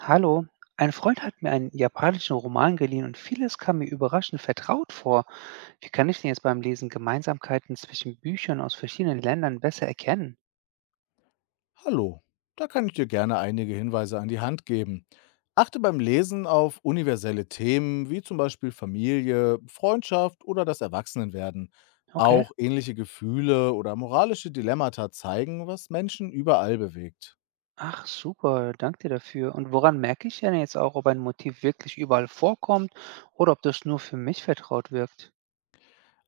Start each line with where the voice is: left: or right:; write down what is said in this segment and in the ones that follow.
right: Hallo, ein Freund hat mir einen japanischen Roman geliehen und vieles kam mir überraschend vertraut vor. Wie kann ich denn jetzt beim Lesen Gemeinsamkeiten zwischen Büchern aus verschiedenen Ländern besser erkennen?
left: Hallo, da kann ich dir gerne einige Hinweise an die Hand geben. Achte beim Lesen auf universelle Themen wie zum Beispiel Familie, Freundschaft oder das Erwachsenenwerden.
right: Okay.
left: Auch ähnliche Gefühle oder moralische Dilemmata zeigen, was Menschen überall bewegt.
right: Ach, super, danke dir dafür. Und woran merke ich denn jetzt auch, ob ein Motiv wirklich überall vorkommt oder ob das nur für mich vertraut wirkt?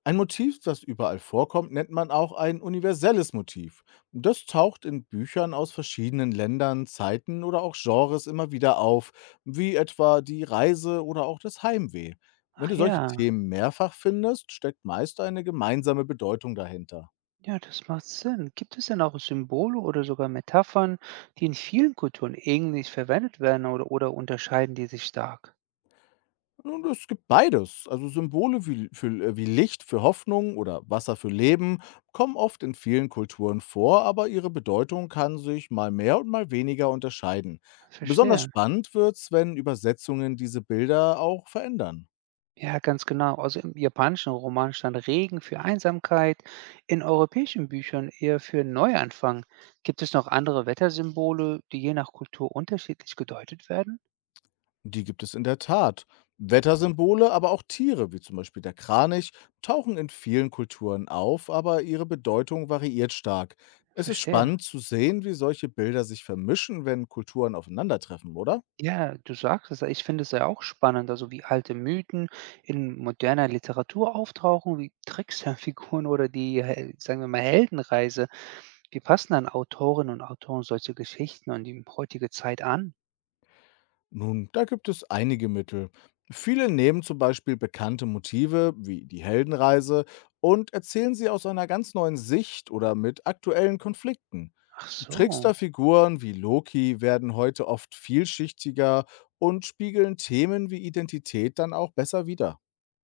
left: Ein Motiv, das überall vorkommt, nennt man auch ein universelles Motiv. Das taucht in Büchern aus verschiedenen Ländern, Zeiten oder auch Genres immer wieder auf, wie etwa die Reise oder auch das Heimweh. Wenn
right: Ach
left: du solche
right: ja,
left: Themen mehrfach findest, steckt meist eine gemeinsame Bedeutung dahinter.
right: ja, das macht Sinn. Gibt es denn auch Symbole oder sogar Metaphern, die in vielen Kulturen ähnlich verwendet werden oder unterscheiden die sich stark?
left: Nun, es gibt beides. Also Symbole wie, für, wie Licht für Hoffnung oder Wasser für Leben kommen oft in vielen Kulturen vor, aber ihre Bedeutung kann sich mal mehr und mal weniger unterscheiden. Besonders
right: Verstehe.
left: spannend wird's, wenn Übersetzungen diese Bilder auch verändern.
right: Ja, ganz genau. Also im japanischen Roman stand Regen für Einsamkeit, in europäischen Büchern eher für Neuanfang. Gibt es noch andere Wettersymbole, die je nach Kultur unterschiedlich gedeutet werden?
left: Die gibt es in der Tat. Wettersymbole, aber auch Tiere, wie zum Beispiel der Kranich, tauchen in vielen Kulturen auf, aber ihre Bedeutung variiert stark. Es ist
right: Verstehe.
left: spannend zu sehen, wie solche Bilder sich vermischen, wenn Kulturen aufeinandertreffen, oder?
right: Ja, du sagst es. Ich finde es ja auch spannend, also wie alte Mythen in moderner Literatur auftauchen, wie Tricksterfiguren oder sagen wir mal, Heldenreise. Wie passen dann Autorinnen und Autoren solche Geschichten an die heutige Zeit an?
left: Nun, da gibt es einige Mittel. Viele nehmen zum Beispiel bekannte Motive wie die Heldenreise und erzählen sie aus einer ganz neuen Sicht oder mit aktuellen Konflikten.
right: Ach so.
left: Tricksterfiguren wie Loki werden heute oft vielschichtiger und spiegeln Themen wie Identität dann auch besser wider.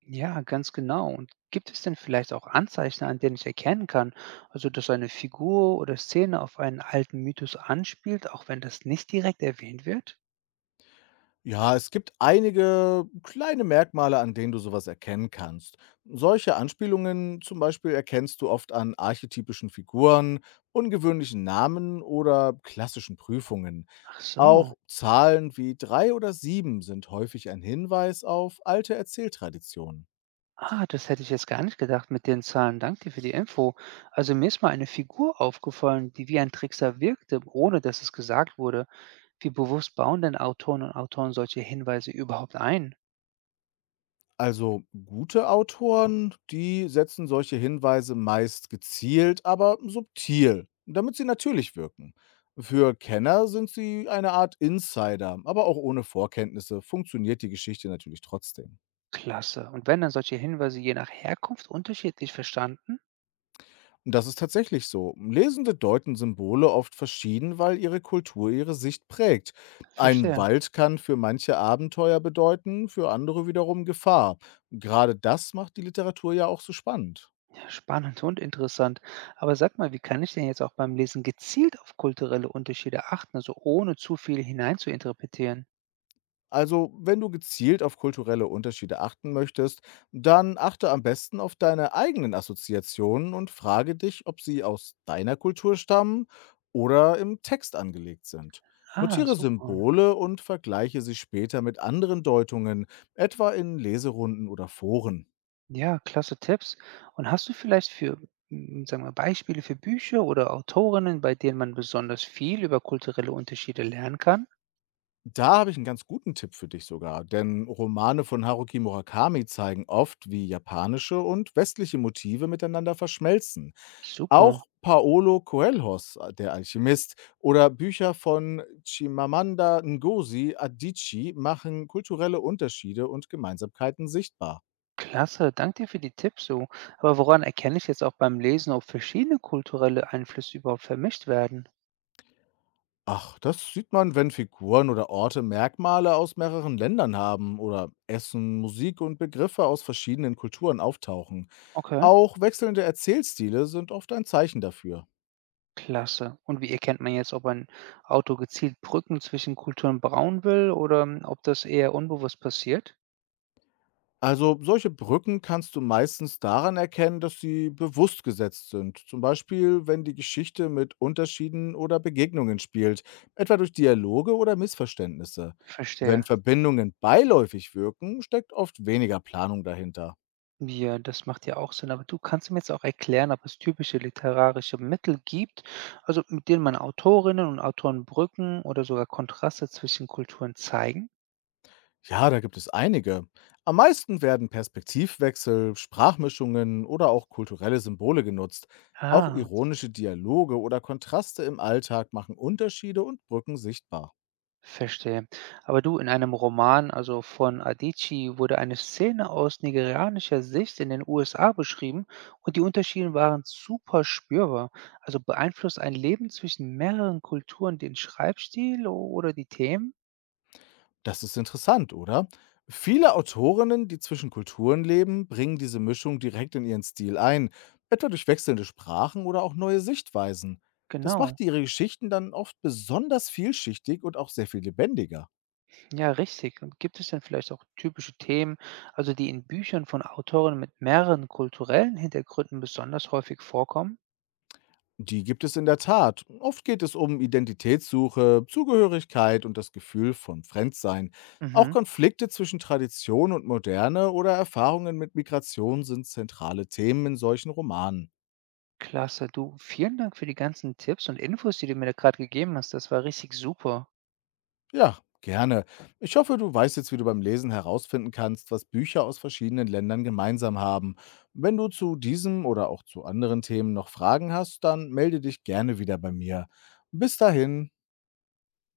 right: Ja, ganz genau. Und gibt es denn vielleicht auch Anzeichen, an denen ich erkennen kann, also dass eine Figur oder Szene auf einen alten Mythos anspielt, auch wenn das nicht direkt erwähnt wird?
left: Ja, es gibt einige kleine Merkmale, an denen du sowas erkennen kannst. Solche Anspielungen zum Beispiel erkennst du oft an archetypischen Figuren, ungewöhnlichen Namen oder klassischen Prüfungen.
right: Ach so.
left: Auch Zahlen wie drei oder sieben sind häufig ein Hinweis auf alte Erzähltraditionen.
right: Ah, das hätte ich jetzt gar nicht gedacht mit den Zahlen. Dank dir für die Info. Also mir ist mal eine Figur aufgefallen, die wie ein Trickser wirkte, ohne dass es gesagt wurde. Wie bewusst bauen denn Autoren und Autoren solche Hinweise überhaupt ein?
left: Also gute Autoren, die setzen solche Hinweise meist gezielt, aber subtil, damit sie natürlich wirken. Für Kenner sind sie eine Art Insider, aber auch ohne Vorkenntnisse funktioniert die Geschichte natürlich trotzdem.
right: Klasse. Und werden dann solche Hinweise je nach Herkunft unterschiedlich verstanden?
left: Und das ist tatsächlich so. Lesende deuten Symbole oft verschieden, weil ihre Kultur ihre Sicht prägt. Ein
right: Verstehe.
left: Wald kann für manche Abenteuer bedeuten, für andere wiederum Gefahr. Gerade das macht die Literatur ja auch so spannend.
right: Spannend und interessant. Aber sag mal, wie kann ich denn jetzt auch beim Lesen gezielt auf kulturelle Unterschiede achten, also ohne zu viel hineinzuinterpretieren?
left: Also, wenn du gezielt auf kulturelle Unterschiede achten möchtest, dann achte am besten auf deine eigenen Assoziationen und frage dich, ob sie aus deiner Kultur stammen oder im Text angelegt sind.
right: Ah,
left: Notiere
right: super.
left: Symbole und vergleiche sie später mit anderen Deutungen, etwa in Leserunden oder Foren.
right: Ja, klasse Tipps. Und hast du vielleicht für, sagen wir, Beispiele für Bücher oder Autorinnen, bei denen man besonders viel über kulturelle Unterschiede lernen kann?
left: Da habe ich einen ganz guten Tipp für dich sogar, denn Romane von Haruki Murakami zeigen oft, wie japanische und westliche Motive miteinander verschmelzen.
right: Super.
left: Auch Paolo Coelhos, Der Alchemist, oder Bücher von Chimamanda Ngozi Adichie machen kulturelle Unterschiede und Gemeinsamkeiten sichtbar.
right: Klasse, danke dir für die Tipps so. Aber woran erkenne ich jetzt auch beim Lesen, ob verschiedene kulturelle Einflüsse überhaupt vermischt werden?
left: Ach, das sieht man, wenn Figuren oder Orte Merkmale aus mehreren Ländern haben oder Essen, Musik und Begriffe aus verschiedenen Kulturen auftauchen.
right: Okay.
left: Auch wechselnde Erzählstile sind oft ein Zeichen dafür.
right: Klasse. Und wie erkennt man jetzt, ob ein Auto gezielt Brücken zwischen Kulturen bauen will oder ob das eher unbewusst passiert?
left: Also solche Brücken kannst du meistens daran erkennen, dass sie bewusst gesetzt sind. Zum Beispiel, wenn die Geschichte mit Unterschieden oder Begegnungen spielt, etwa durch Dialoge oder Missverständnisse. Wenn
right: Verstehe.
left: Verbindungen beiläufig wirken, steckt oft weniger Planung dahinter.
right: Ja, das macht ja auch Sinn. Aber du kannst mir jetzt auch erklären, ob es typische literarische Mittel gibt, also mit denen man Autorinnen und Autoren Brücken oder sogar Kontraste zwischen Kulturen zeigen?
left: Ja, da gibt es einige. Am meisten werden Perspektivwechsel, Sprachmischungen oder auch kulturelle Symbole genutzt. Auch
right: Ah.
left: ironische Dialoge oder Kontraste im Alltag machen Unterschiede und Brücken sichtbar.
right: Verstehe. Aber du, in einem Roman, also von Adichie, wurde eine Szene aus nigerianischer Sicht in den USA beschrieben und die Unterschiede waren super spürbar. Also beeinflusst ein Leben zwischen mehreren Kulturen den Schreibstil oder die Themen?
left: Das ist interessant, oder? Viele Autorinnen, die zwischen Kulturen leben, bringen diese Mischung direkt in ihren Stil ein, etwa durch wechselnde Sprachen oder auch neue Sichtweisen. Das
right: Genau.
left: macht ihre Geschichten dann oft besonders vielschichtig und auch sehr viel lebendiger.
right: Ja, richtig. Und gibt es denn vielleicht auch typische Themen, also die in Büchern von Autoren mit mehreren kulturellen Hintergründen besonders häufig vorkommen?
left: Die gibt es in der Tat. Oft geht es um Identitätssuche, Zugehörigkeit und das Gefühl von Fremdsein. Auch
right: Mhm.
left: Konflikte zwischen Tradition und Moderne oder Erfahrungen mit Migration sind zentrale Themen in solchen Romanen.
right: Klasse, du, vielen Dank für die ganzen Tipps und Infos, die du mir da gerade gegeben hast. Das war richtig super.
left: Ja, gerne. Ich hoffe, du weißt jetzt, wie du beim Lesen herausfinden kannst, was Bücher aus verschiedenen Ländern gemeinsam haben. Wenn du zu diesem oder auch zu anderen Themen noch Fragen hast, dann melde dich gerne wieder bei mir. Bis dahin.